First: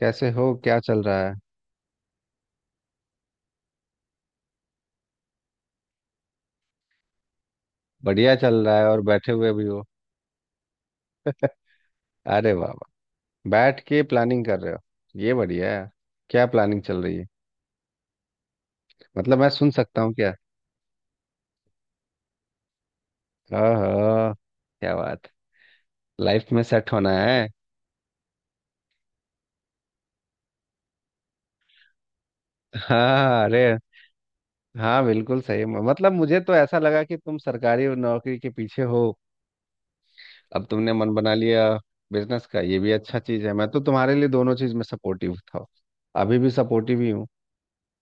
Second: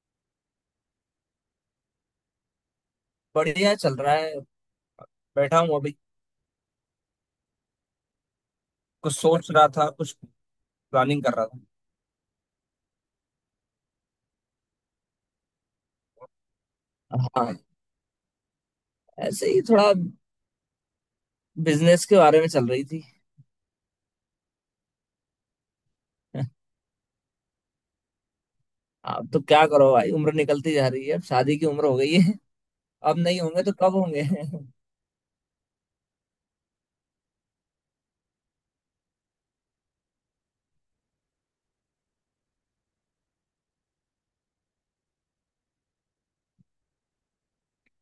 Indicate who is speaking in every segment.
Speaker 1: कैसे हो? क्या चल रहा है?
Speaker 2: बढ़िया चल रहा है। बैठा हूँ अभी।
Speaker 1: बढ़िया चल रहा है और
Speaker 2: कुछ
Speaker 1: बैठे
Speaker 2: सोच
Speaker 1: हुए भी
Speaker 2: रहा
Speaker 1: हो।
Speaker 2: था, कुछ प्लानिंग कर रहा
Speaker 1: अरे वाह वाह, बैठ के प्लानिंग कर रहे हो, ये बढ़िया है। क्या प्लानिंग चल रही
Speaker 2: था।
Speaker 1: है?
Speaker 2: हाँ,
Speaker 1: मतलब मैं
Speaker 2: ऐसे ही
Speaker 1: सुन
Speaker 2: थोड़ा
Speaker 1: सकता हूँ क्या?
Speaker 2: बिजनेस के बारे में चल रही थी।
Speaker 1: हाँ हाँ। क्या बात, लाइफ में सेट होना है।
Speaker 2: अब तो क्या करो भाई, उम्र निकलती जा रही है। अब शादी की उम्र हो गई है। अब नहीं
Speaker 1: हाँ
Speaker 2: होंगे
Speaker 1: अरे
Speaker 2: तो कब होंगे?
Speaker 1: हाँ बिल्कुल सही। मतलब मुझे तो ऐसा लगा कि तुम सरकारी नौकरी के पीछे हो, अब तुमने मन बना लिया। बिजनेस का ये भी अच्छा चीज़ है, मैं तो तुम्हारे लिए दोनों चीज़ में सपोर्टिव था, अभी भी सपोर्टिव ही हूँ।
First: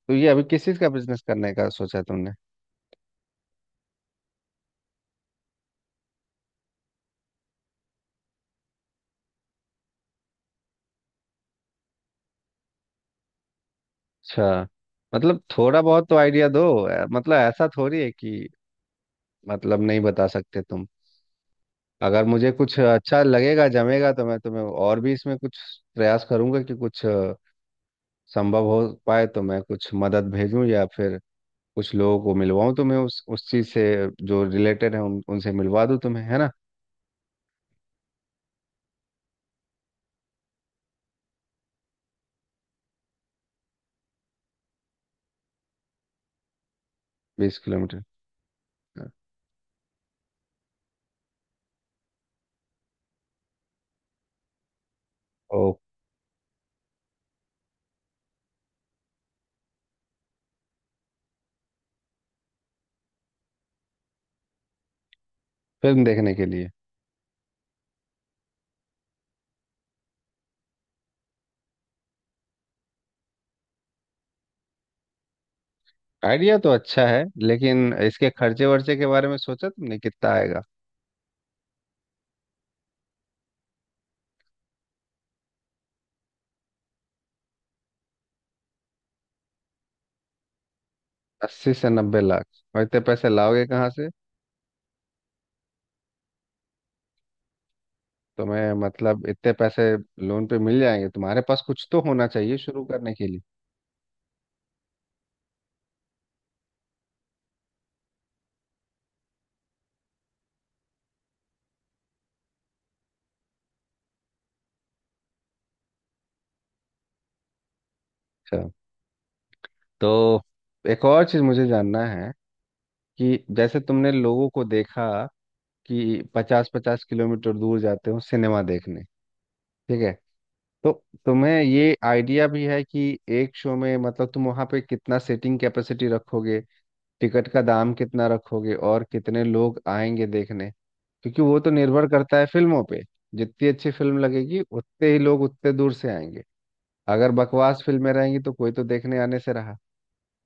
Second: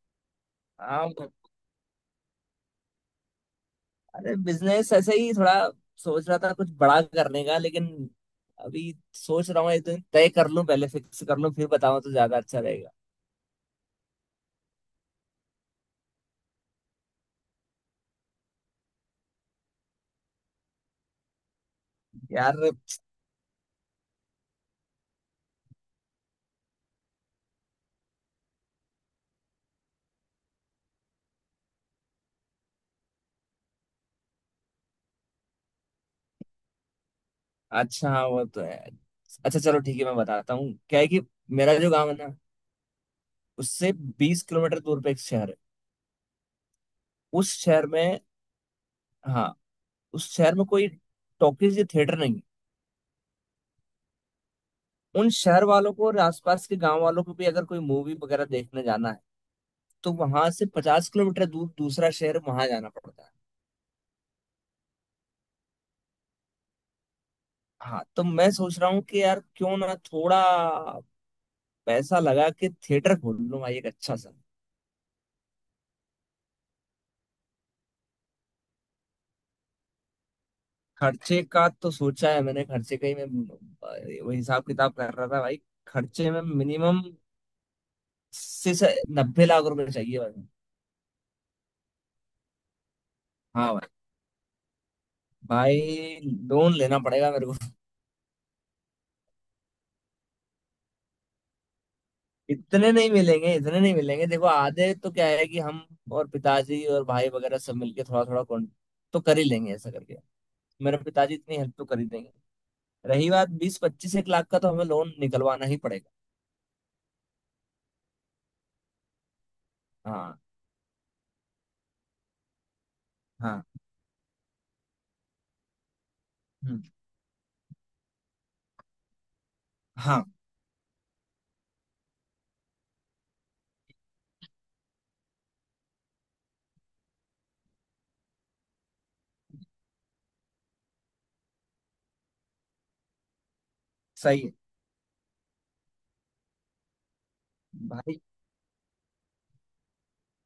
Speaker 1: तो ये अभी किस चीज़ का
Speaker 2: हाँ,
Speaker 1: बिजनेस करने का सोचा तुमने?
Speaker 2: अरे बिजनेस ऐसे ही थोड़ा सोच रहा था कुछ बड़ा करने का, लेकिन अभी सोच रहा हूँ एक दिन तय कर लूं, पहले फिक्स कर लूं, फिर बताऊं तो ज्यादा अच्छा रहेगा
Speaker 1: अच्छा, मतलब थोड़ा बहुत तो आइडिया दो। मतलब ऐसा थोड़ी है कि मतलब नहीं बता सकते तुम। अगर मुझे
Speaker 2: यार।
Speaker 1: कुछ अच्छा लगेगा, जमेगा, तो मैं तुम्हें और भी इसमें कुछ प्रयास करूंगा कि कुछ संभव हो पाए तो मैं कुछ मदद भेजूं या फिर कुछ लोगों को मिलवाऊं तुम्हें। उस चीज से जो रिलेटेड है उनसे मिलवा दूं तुम्हें, है ना।
Speaker 2: अच्छा, हाँ, वो तो है। अच्छा चलो, ठीक है, मैं बताता हूँ। क्या है कि मेरा जो गाँव है ना, उससे 20 किलोमीटर दूर पे एक शहर है। उस
Speaker 1: बीस
Speaker 2: शहर
Speaker 1: किलोमीटर
Speaker 2: में,
Speaker 1: हाँ।
Speaker 2: हाँ, उस शहर में कोई टॉकीज या थिएटर नहीं है। उन
Speaker 1: ओ,
Speaker 2: शहर वालों को और आसपास के गांव वालों को भी अगर कोई मूवी वगैरह देखने जाना है, तो वहां से 50 किलोमीटर दूर दूसरा शहर, वहां जाना पड़ता है।
Speaker 1: फिल्म देखने के लिए।
Speaker 2: हाँ, तो मैं सोच रहा हूँ कि यार क्यों ना थोड़ा पैसा लगा के थिएटर खोल लूँ भाई, एक अच्छा सा।
Speaker 1: आइडिया तो अच्छा है, लेकिन इसके खर्चे वर्चे के बारे में सोचा तुमने, कितना आएगा?
Speaker 2: खर्चे का तो सोचा है मैंने। खर्चे का ही मैं वो हिसाब किताब कर रहा था भाई। खर्चे में मिनिमम से 90 लाख रुपए चाहिए भाई।
Speaker 1: 80 से 90 लाख? और इतने पैसे लाओगे
Speaker 2: हाँ
Speaker 1: कहाँ से?
Speaker 2: भाई, लोन लेना पड़ेगा मेरे को।
Speaker 1: तुम्हें मतलब इतने पैसे लोन पे मिल जाएंगे? तुम्हारे पास कुछ तो होना चाहिए शुरू
Speaker 2: इतने नहीं
Speaker 1: करने के लिए।
Speaker 2: मिलेंगे, इतने नहीं मिलेंगे। देखो, आधे तो क्या है कि हम और पिताजी और भाई वगैरह सब मिलके थोड़ा थोड़ा कौन तो कर ही लेंगे, ऐसा करके। मेरे पिताजी इतनी हेल्प तो कर ही देंगे। रही बात बीस पच्चीस एक लाख का, तो हमें लोन निकलवाना ही पड़ेगा।
Speaker 1: अच्छा।
Speaker 2: हाँ,
Speaker 1: तो एक और चीज़ मुझे जानना है कि
Speaker 2: हाँ।
Speaker 1: जैसे तुमने लोगों को देखा कि पचास
Speaker 2: हम्म,
Speaker 1: पचास किलोमीटर दूर जाते हो सिनेमा देखने, ठीक है?
Speaker 2: हाँ।
Speaker 1: तो तुम्हें ये आइडिया भी है कि एक शो में मतलब तुम वहाँ पे कितना सीटिंग कैपेसिटी रखोगे, टिकट का दाम कितना रखोगे और कितने लोग आएंगे देखने? क्योंकि वो तो निर्भर करता है फिल्मों पे। जितनी अच्छी फिल्म
Speaker 2: सही है
Speaker 1: लगेगी उतने ही लोग उतने दूर से आएंगे। अगर बकवास फिल्में
Speaker 2: भाई।
Speaker 1: रहेंगी तो कोई तो देखने आने से रहा।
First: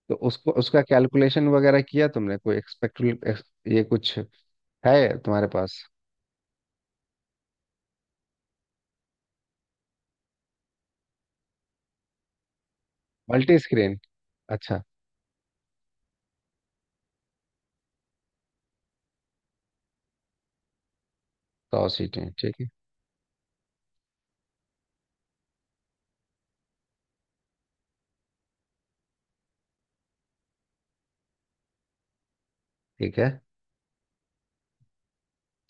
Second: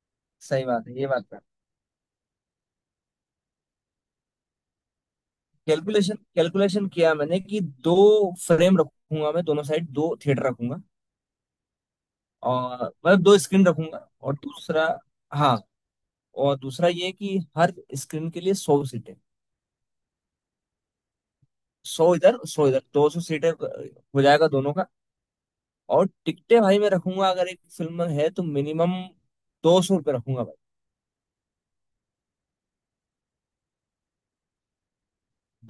Speaker 1: तो उसको,
Speaker 2: सही
Speaker 1: उसका
Speaker 2: बात है, ये बात तो है।
Speaker 1: कैलकुलेशन वगैरह किया तुमने? कोई एक्सपेक्ट, ये कुछ है तुम्हारे पास?
Speaker 2: कैलकुलेशन, कैलकुलेशन किया मैंने कि दो फ्रेम रखूंगा मैं। दोनों साइड दो थिएटर रखूंगा और मतलब दो
Speaker 1: मल्टी
Speaker 2: स्क्रीन
Speaker 1: स्क्रीन,
Speaker 2: रखूंगा, और
Speaker 1: अच्छा।
Speaker 2: दूसरा। हाँ, और दूसरा ये कि हर स्क्रीन के लिए 100 सीटें।
Speaker 1: सौ
Speaker 2: सौ
Speaker 1: सीटें
Speaker 2: इधर
Speaker 1: ठीक है।
Speaker 2: सौ इधर, 200 सीटें हो जाएगा दोनों का। और टिकटें भाई मैं रखूंगा, अगर एक फिल्म है तो मिनिमम 200 रुपये रखूंगा भाई।
Speaker 1: ठीक है।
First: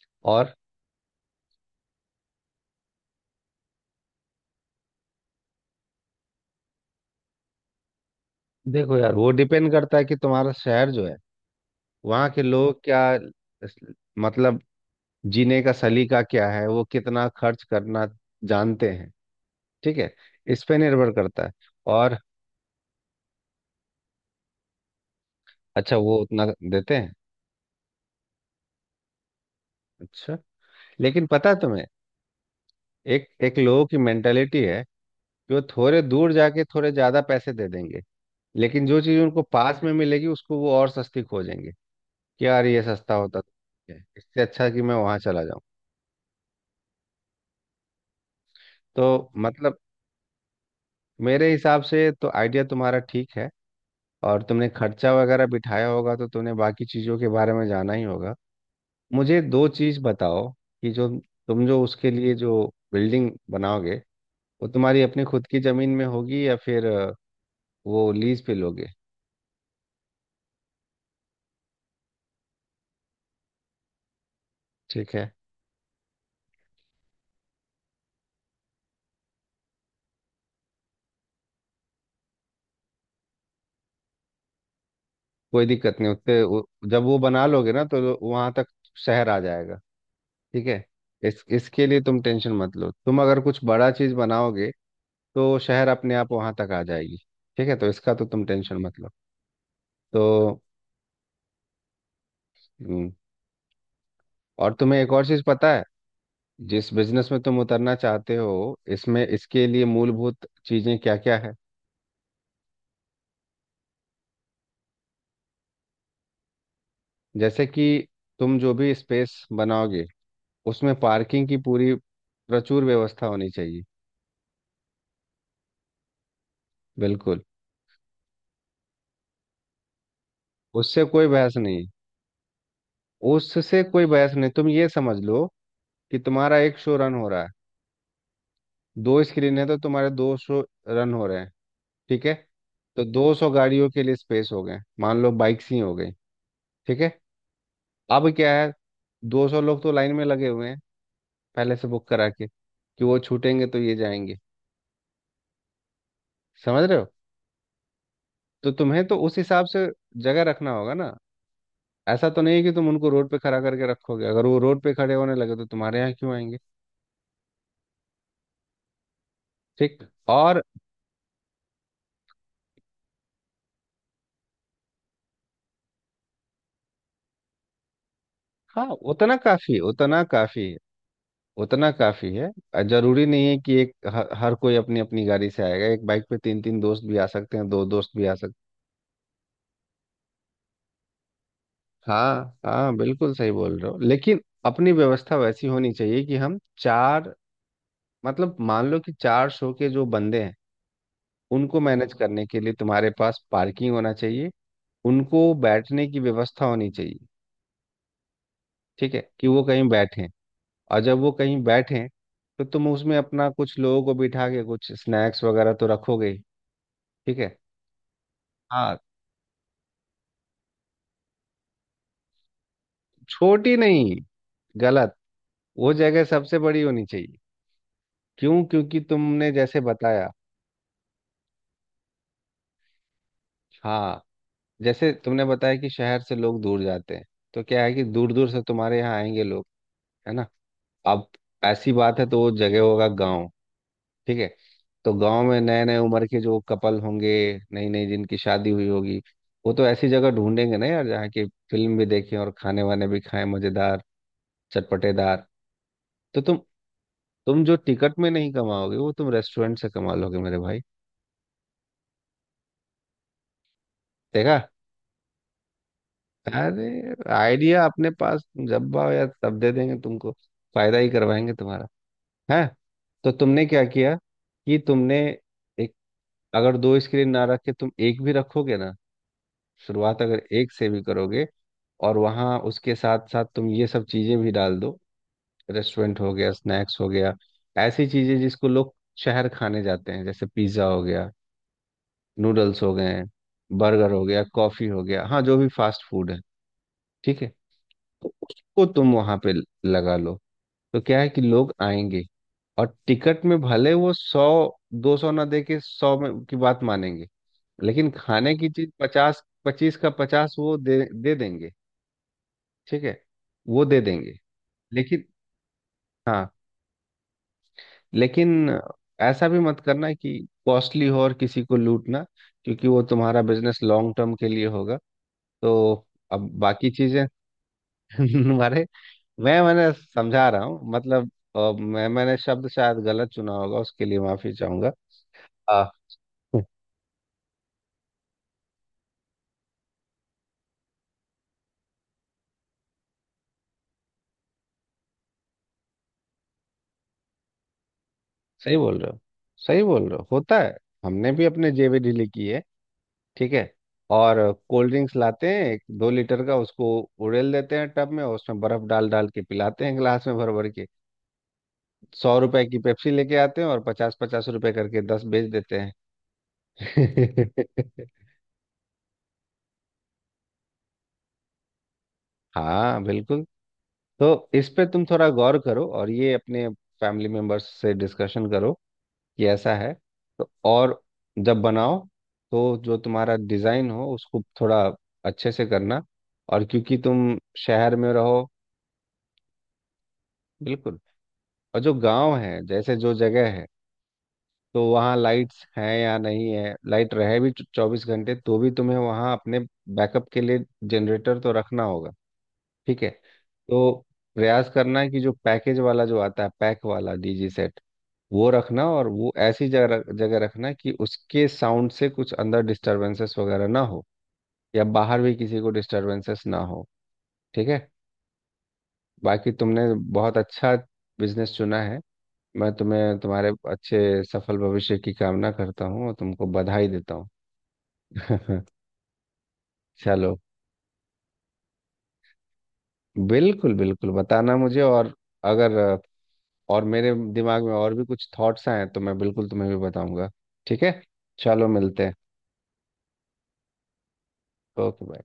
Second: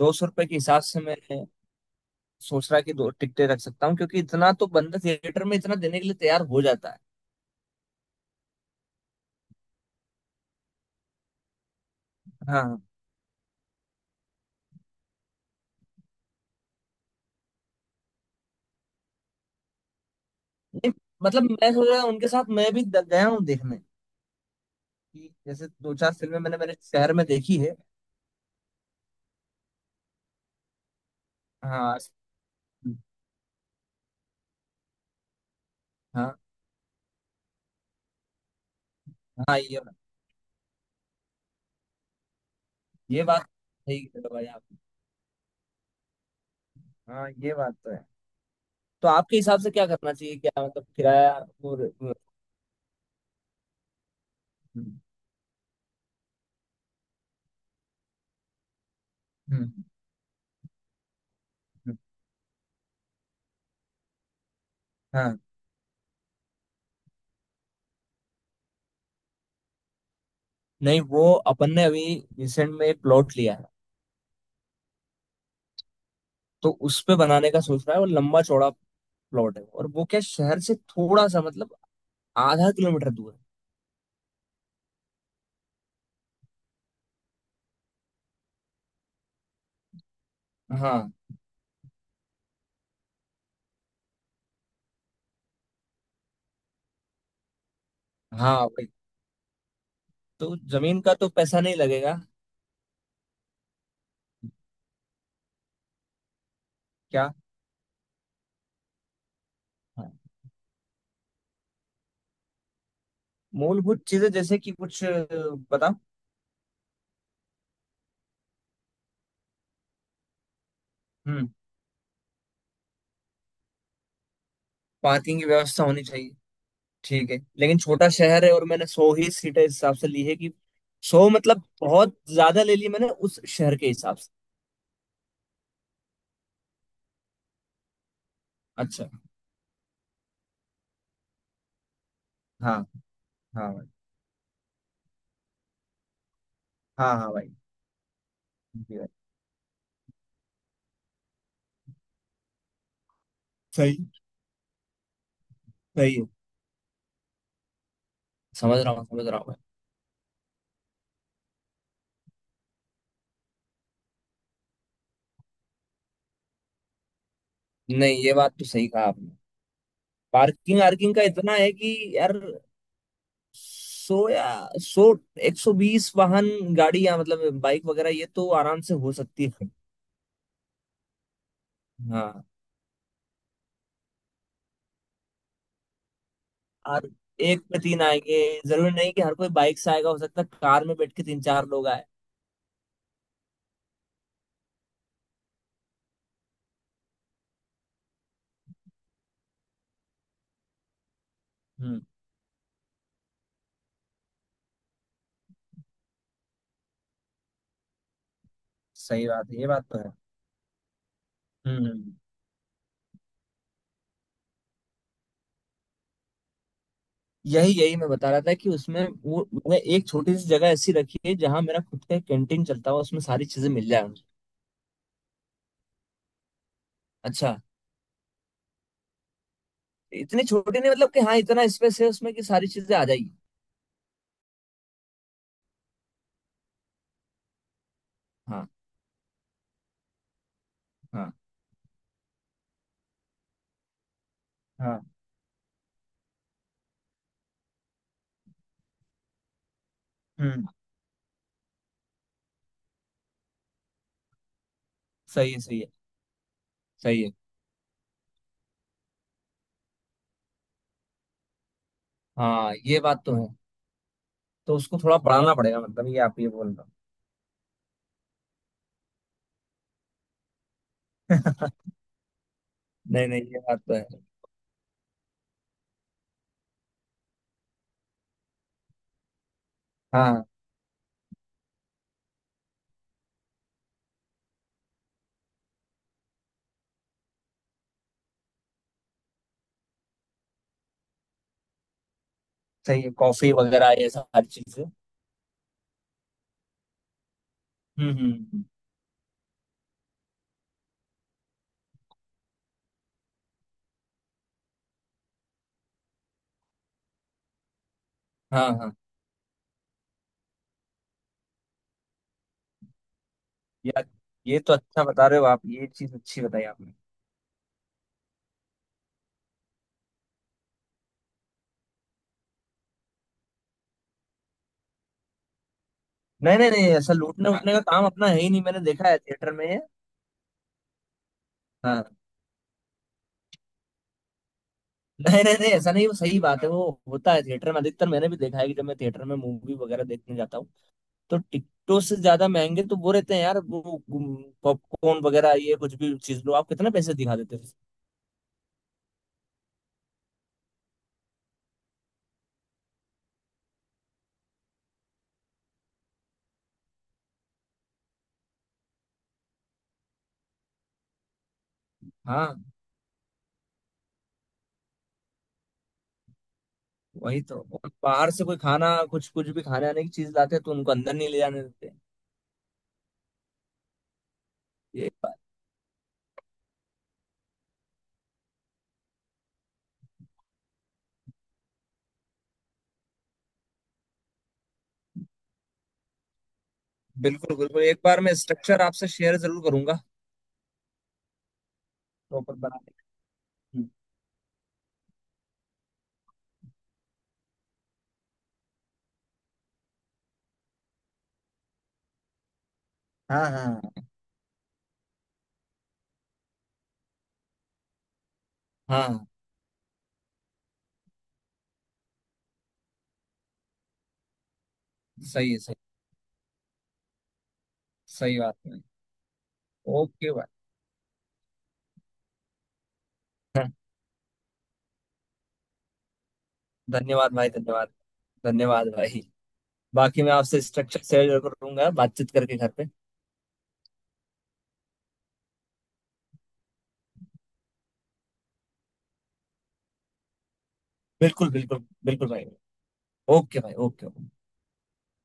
Speaker 2: 200 रुपये
Speaker 1: और
Speaker 2: के हिसाब से मैं सोच रहा कि दो टिकटें रख सकता हूँ, क्योंकि इतना तो बंदा थिएटर में इतना देने के लिए तैयार हो जाता है।
Speaker 1: देखो यार, वो डिपेंड करता है कि तुम्हारा शहर जो है वहाँ के
Speaker 2: हाँ।
Speaker 1: लोग क्या मतलब जीने का सलीका क्या है, वो कितना खर्च करना जानते हैं। ठीक है, इस पे
Speaker 2: नहीं,
Speaker 1: निर्भर
Speaker 2: मतलब
Speaker 1: करता है।
Speaker 2: मैं सोच रहा हूँ
Speaker 1: और
Speaker 2: उनके साथ मैं भी गया हूँ देखने कि जैसे दो
Speaker 1: अच्छा,
Speaker 2: चार
Speaker 1: वो
Speaker 2: फिल्में
Speaker 1: उतना
Speaker 2: मैंने मेरे
Speaker 1: देते हैं?
Speaker 2: शहर में देखी है।
Speaker 1: अच्छा। लेकिन पता है तुम्हें,
Speaker 2: हाँ,
Speaker 1: एक एक लोगों की मेंटेलिटी है कि वो थोड़े दूर
Speaker 2: हाँ,
Speaker 1: जाके थोड़े ज्यादा पैसे दे देंगे, लेकिन जो चीज उनको
Speaker 2: हाँ।
Speaker 1: पास
Speaker 2: ये
Speaker 1: में मिलेगी उसको वो और सस्ती खोजेंगे कि यार ये सस्ता
Speaker 2: ये
Speaker 1: होता
Speaker 2: बात
Speaker 1: तो
Speaker 2: सही
Speaker 1: है,
Speaker 2: कह रहे हो
Speaker 1: इससे
Speaker 2: भाई आप।
Speaker 1: अच्छा कि मैं वहां चला जाऊं।
Speaker 2: हाँ, ये बात तो है। तो
Speaker 1: तो
Speaker 2: आपके हिसाब से
Speaker 1: मतलब
Speaker 2: क्या करना चाहिए? क्या मतलब, किराया
Speaker 1: मेरे
Speaker 2: वो।
Speaker 1: हिसाब से तो आइडिया तुम्हारा ठीक है, और तुमने खर्चा वगैरह बिठाया होगा तो तुमने बाकी चीजों के बारे में जाना ही होगा। मुझे दो
Speaker 2: हम्म,
Speaker 1: चीज बताओ कि जो तुम, जो
Speaker 2: हम्म।
Speaker 1: उसके लिए जो बिल्डिंग बनाओगे वो तुम्हारी अपनी
Speaker 2: हाँ।
Speaker 1: खुद की जमीन में होगी या फिर वो लीज पे लोगे?
Speaker 2: नहीं, वो अपन ने अभी रिसेंट में एक प्लॉट लिया है।
Speaker 1: ठीक है,
Speaker 2: तो उस पे बनाने का सोच रहा है। वो लंबा चौड़ा प्लॉट है और वो क्या, शहर से थोड़ा सा मतलब आधा किलोमीटर दूर
Speaker 1: कोई दिक्कत नहीं। उतने जब वो बना लोगे ना तो वहां तक शहर आ जाएगा। ठीक
Speaker 2: है।
Speaker 1: है,
Speaker 2: हाँ,
Speaker 1: इस इसके लिए तुम टेंशन मत लो। तुम अगर कुछ बड़ा चीज बनाओगे तो शहर अपने आप वहां तक आ जाएगी। ठीक है, तो इसका तो तुम
Speaker 2: हाँ,
Speaker 1: टेंशन
Speaker 2: वही
Speaker 1: मत लो।
Speaker 2: तो।
Speaker 1: तो
Speaker 2: जमीन का तो पैसा नहीं लगेगा।
Speaker 1: हम्म, और तुम्हें एक और चीज पता है, जिस बिजनेस
Speaker 2: क्या?
Speaker 1: में तुम उतरना चाहते हो इसमें, इसके लिए
Speaker 2: हाँ,
Speaker 1: मूलभूत चीजें क्या क्या है?
Speaker 2: मूलभूत चीजें जैसे कि कुछ बताओ।
Speaker 1: जैसे कि तुम जो भी स्पेस बनाओगे उसमें पार्किंग
Speaker 2: हम्म।
Speaker 1: की पूरी प्रचुर व्यवस्था होनी चाहिए।
Speaker 2: पार्किंग की व्यवस्था होनी चाहिए, ठीक है,
Speaker 1: बिल्कुल।
Speaker 2: लेकिन छोटा शहर है और मैंने सौ ही सीटें इस हिसाब से ली है कि
Speaker 1: उससे कोई
Speaker 2: सौ
Speaker 1: बहस
Speaker 2: मतलब
Speaker 1: नहीं।
Speaker 2: बहुत ज्यादा ले ली मैंने उस शहर
Speaker 1: उससे
Speaker 2: के
Speaker 1: कोई
Speaker 2: हिसाब से।
Speaker 1: बहस नहीं, तुम ये समझ लो कि तुम्हारा एक शो रन हो रहा है,
Speaker 2: अच्छा।
Speaker 1: दो स्क्रीन है तो तुम्हारे दो शो रन हो रहे हैं। ठीक है,
Speaker 2: हाँ,
Speaker 1: तो 200
Speaker 2: हाँ भाई।
Speaker 1: गाड़ियों के लिए स्पेस हो गए, मान लो बाइक्स ही हो गई। ठीक है,
Speaker 2: हाँ, हाँ भाई।
Speaker 1: अब क्या है,
Speaker 2: जी भाई।
Speaker 1: 200 लोग तो लाइन में लगे हुए हैं पहले से बुक करा के, कि वो छूटेंगे तो ये
Speaker 2: सही,
Speaker 1: जाएंगे।
Speaker 2: सही है।
Speaker 1: समझ रहे हो? तो
Speaker 2: समझ रहा हूँ,
Speaker 1: तुम्हें तो
Speaker 2: समझ
Speaker 1: उस
Speaker 2: रहा हूँ।
Speaker 1: हिसाब से जगह रखना होगा ना। ऐसा तो नहीं है कि तुम उनको रोड पे खड़ा करके रखोगे, अगर वो रोड पे खड़े होने लगे तो तुम्हारे यहाँ क्यों आएंगे?
Speaker 2: मैं। नहीं, ये बात तो सही कहा आपने।
Speaker 1: ठीक। और
Speaker 2: पार्किंग आर्किंग का इतना है कि यार, सो या सो 120 वाहन, गाड़ी या मतलब बाइक वगैरह, ये तो आराम
Speaker 1: हाँ
Speaker 2: से हो
Speaker 1: उतना
Speaker 2: सकती है।
Speaker 1: काफी है, उतना काफी है, उतना काफी
Speaker 2: हाँ,
Speaker 1: है। जरूरी नहीं है कि हर कोई अपनी अपनी गाड़ी से आएगा। एक बाइक पे तीन तीन दोस्त
Speaker 2: और
Speaker 1: भी आ सकते
Speaker 2: एक
Speaker 1: हैं,
Speaker 2: पे
Speaker 1: दो
Speaker 2: तीन
Speaker 1: दोस्त भी आ
Speaker 2: आएंगे।
Speaker 1: सकते
Speaker 2: जरूरी नहीं कि हर कोई बाइक से आएगा, हो सकता है कार में बैठ के तीन चार लोग आए।
Speaker 1: हैं। हाँ हाँ बिल्कुल सही बोल रहे हो, लेकिन अपनी व्यवस्था वैसी होनी चाहिए कि हम चार, मतलब मान लो कि 400 के जो बंदे हैं उनको
Speaker 2: हम्म,
Speaker 1: मैनेज करने के लिए तुम्हारे पास पार्किंग होना चाहिए, उनको बैठने की व्यवस्था होनी चाहिए। ठीक है,
Speaker 2: सही
Speaker 1: कि
Speaker 2: बात है,
Speaker 1: वो
Speaker 2: ये बात
Speaker 1: कहीं
Speaker 2: तो है।
Speaker 1: बैठें, और जब वो कहीं बैठें
Speaker 2: हम्म।
Speaker 1: तो तुम उसमें अपना कुछ लोगों को बिठा के कुछ स्नैक्स वगैरह तो रखोगे ही, ठीक है।
Speaker 2: यही, यही मैं बता रहा था कि
Speaker 1: हाँ,
Speaker 2: उसमें वो मैं एक छोटी सी जगह ऐसी रखी है जहां मेरा खुद का कैंटीन चलता हुआ, उसमें सारी चीजें
Speaker 1: छोटी
Speaker 2: मिल जाए
Speaker 1: नहीं,
Speaker 2: मुझे।
Speaker 1: गलत, वो जगह सबसे बड़ी होनी चाहिए।
Speaker 2: अच्छा,
Speaker 1: क्यों? क्योंकि तुमने जैसे बताया,
Speaker 2: इतनी छोटी नहीं, मतलब कि हाँ, इतना स्पेस है उसमें कि सारी चीजें आ जाएगी।
Speaker 1: हाँ, जैसे तुमने बताया कि शहर से लोग दूर जाते हैं, तो क्या है कि दूर दूर से
Speaker 2: हाँ,
Speaker 1: तुम्हारे यहाँ आएंगे लोग, है ना। अब
Speaker 2: हाँ,
Speaker 1: ऐसी बात है तो वो जगह होगा गांव, ठीक है।
Speaker 2: हाँ।
Speaker 1: तो गांव में नए नए उम्र के जो कपल होंगे, नई नई जिनकी शादी हुई होगी, वो तो ऐसी जगह
Speaker 2: हम्म।
Speaker 1: ढूंढेंगे ना यार जहाँ की फिल्म भी देखें और खाने वाने भी खाएं, मजेदार, चटपटेदार।
Speaker 2: सही है, सही है,
Speaker 1: तो
Speaker 2: सही है।
Speaker 1: तुम जो टिकट में नहीं कमाओगे वो तुम रेस्टोरेंट से कमा लोगे मेरे भाई।
Speaker 2: हाँ, ये बात तो है।
Speaker 1: देखा,
Speaker 2: तो उसको थोड़ा बढ़ाना पड़ेगा, मतलब ये आप ये बोल रहे
Speaker 1: अरे आइडिया अपने पास, जब आओ यार तब दे देंगे तुमको, फायदा ही करवाएंगे तुम्हारा
Speaker 2: हो।
Speaker 1: है।
Speaker 2: नहीं,
Speaker 1: तो
Speaker 2: नहीं, ये
Speaker 1: तुमने
Speaker 2: बात
Speaker 1: क्या
Speaker 2: तो है।
Speaker 1: किया कि तुमने एक, अगर दो स्क्रीन ना रखे तुम, एक भी रखोगे ना, शुरुआत अगर
Speaker 2: हाँ,
Speaker 1: एक से भी करोगे और वहाँ उसके साथ साथ तुम ये सब चीज़ें भी डाल दो, रेस्टोरेंट हो गया, स्नैक्स हो गया, ऐसी चीज़ें जिसको लोग शहर खाने जाते हैं, जैसे पिज़्ज़ा हो गया, नूडल्स हो
Speaker 2: सही है,
Speaker 1: गए,
Speaker 2: कॉफी वगैरह ये
Speaker 1: बर्गर हो गया,
Speaker 2: सारी चीजें।
Speaker 1: कॉफ़ी हो गया, हाँ जो भी फास्ट फूड है, ठीक है,
Speaker 2: हम्म,
Speaker 1: तो उसको तुम वहाँ पे लगा लो। तो क्या है कि लोग आएंगे, और टिकट में भले वो 100, 200 ना दे के 100 में की बात मानेंगे, लेकिन खाने
Speaker 2: हाँ,
Speaker 1: की चीज
Speaker 2: हाँ,
Speaker 1: पचास पच्चीस का पचास वो दे दे देंगे। ठीक है, वो दे
Speaker 2: यार
Speaker 1: देंगे।
Speaker 2: ये तो अच्छा
Speaker 1: लेकिन
Speaker 2: बता रहे हो आप। ये चीज अच्छी
Speaker 1: हाँ
Speaker 2: बताई आपने।
Speaker 1: लेकिन ऐसा भी मत करना कि कॉस्टली हो और किसी को लूटना, क्योंकि वो तुम्हारा बिजनेस लॉन्ग टर्म के लिए होगा। तो अब
Speaker 2: नहीं, नहीं, नहीं,
Speaker 1: बाकी
Speaker 2: ऐसा
Speaker 1: चीजें,
Speaker 2: लूटने, हाँ, उटने का काम अपना है ही नहीं। मैंने
Speaker 1: तुम्हारे,
Speaker 2: देखा है थिएटर में ये।
Speaker 1: मैंने समझा रहा हूँ मतलब,
Speaker 2: हाँ,
Speaker 1: मैंने शब्द शायद गलत चुना होगा, उसके लिए माफी चाहूंगा।
Speaker 2: नहीं, नहीं, नहीं,
Speaker 1: आ,
Speaker 2: ऐसा नहीं। वो सही बात है, वो होता है थिएटर में अधिकतर। मैंने भी देखा है कि जब मैं थिएटर में मूवी वगैरह देखने जाता हूँ, तो टिकटों से ज्यादा महंगे तो वो रहते हैं यार, वो पॉपकॉर्न वगैरह। ये कुछ भी चीज लो आप, कितना पैसे दिखा देते हो।
Speaker 1: सही बोल रहे हो, सही बोल रहे हो, होता है। हमने भी अपने जेबी ढीली की है, ठीक है। और कोल्ड ड्रिंक्स लाते हैं एक दो लीटर का, उसको उड़ेल देते हैं टब में और उसमें बर्फ डाल डाल के पिलाते हैं गिलास में भर भर के। सौ
Speaker 2: हाँ,
Speaker 1: रुपए की पेप्सी लेके आते हैं और 50-50 रुपए करके 10 बेच देते हैं।
Speaker 2: वही तो। और बाहर से कोई खाना कुछ कुछ भी खाने आने की चीज लाते हैं, तो उनको अंदर नहीं ले जाने देते।
Speaker 1: हाँ बिल्कुल। तो इस पे तुम
Speaker 2: ये
Speaker 1: थोड़ा
Speaker 2: बात।
Speaker 1: गौर करो और ये अपने फैमिली मेंबर्स से डिस्कशन करो कि ऐसा है। तो और जब बनाओ तो जो तुम्हारा डिज़ाइन हो उसको थोड़ा अच्छे से करना। और क्योंकि तुम
Speaker 2: बिल्कुल, बिल्कुल,
Speaker 1: शहर
Speaker 2: एक
Speaker 1: में
Speaker 2: बार मैं
Speaker 1: रहो,
Speaker 2: स्ट्रक्चर आपसे शेयर जरूर करूंगा,
Speaker 1: बिल्कुल, और जो गांव है
Speaker 2: प्रॉपर बना के।
Speaker 1: जैसे जो जगह है,
Speaker 2: हम्म,
Speaker 1: तो वहाँ लाइट्स हैं या नहीं है, लाइट रहे भी 24 घंटे तो भी तुम्हें वहाँ अपने बैकअप के लिए जनरेटर तो रखना होगा। ठीक है,
Speaker 2: हाँ, हाँ,
Speaker 1: तो प्रयास करना है कि जो पैकेज वाला जो आता है, पैक वाला डीजी सेट, वो रखना, और
Speaker 2: हाँ,
Speaker 1: वो ऐसी जगह जगह रखना कि उसके साउंड से कुछ अंदर डिस्टरबेंसेस वगैरह ना हो या बाहर भी
Speaker 2: सही है,
Speaker 1: किसी को
Speaker 2: सही है।
Speaker 1: डिस्टरबेंसेस ना हो, ठीक है।
Speaker 2: सही बात है।
Speaker 1: बाकी तुमने
Speaker 2: ओके
Speaker 1: बहुत
Speaker 2: भाई।
Speaker 1: अच्छा बिजनेस चुना है, मैं तुम्हें तुम्हारे
Speaker 2: हाँ।
Speaker 1: अच्छे सफल भविष्य की कामना करता हूँ और तुमको बधाई देता
Speaker 2: धन्यवाद भाई, धन्यवाद,
Speaker 1: हूँ।
Speaker 2: धन्यवाद भाई। बाकी मैं
Speaker 1: चलो,
Speaker 2: आपसे स्ट्रक्चर शेयर करूंगा, बातचीत करके घर पे।
Speaker 1: बिल्कुल बिल्कुल बताना मुझे, और अगर और मेरे दिमाग में और भी कुछ थॉट्स आए तो मैं बिल्कुल तुम्हें भी बताऊंगा, ठीक है।
Speaker 2: बिल्कुल,
Speaker 1: चलो
Speaker 2: बिल्कुल,
Speaker 1: मिलते हैं।
Speaker 2: बिल्कुल भाई। ओके भाई, ओके।
Speaker 1: Okay bye.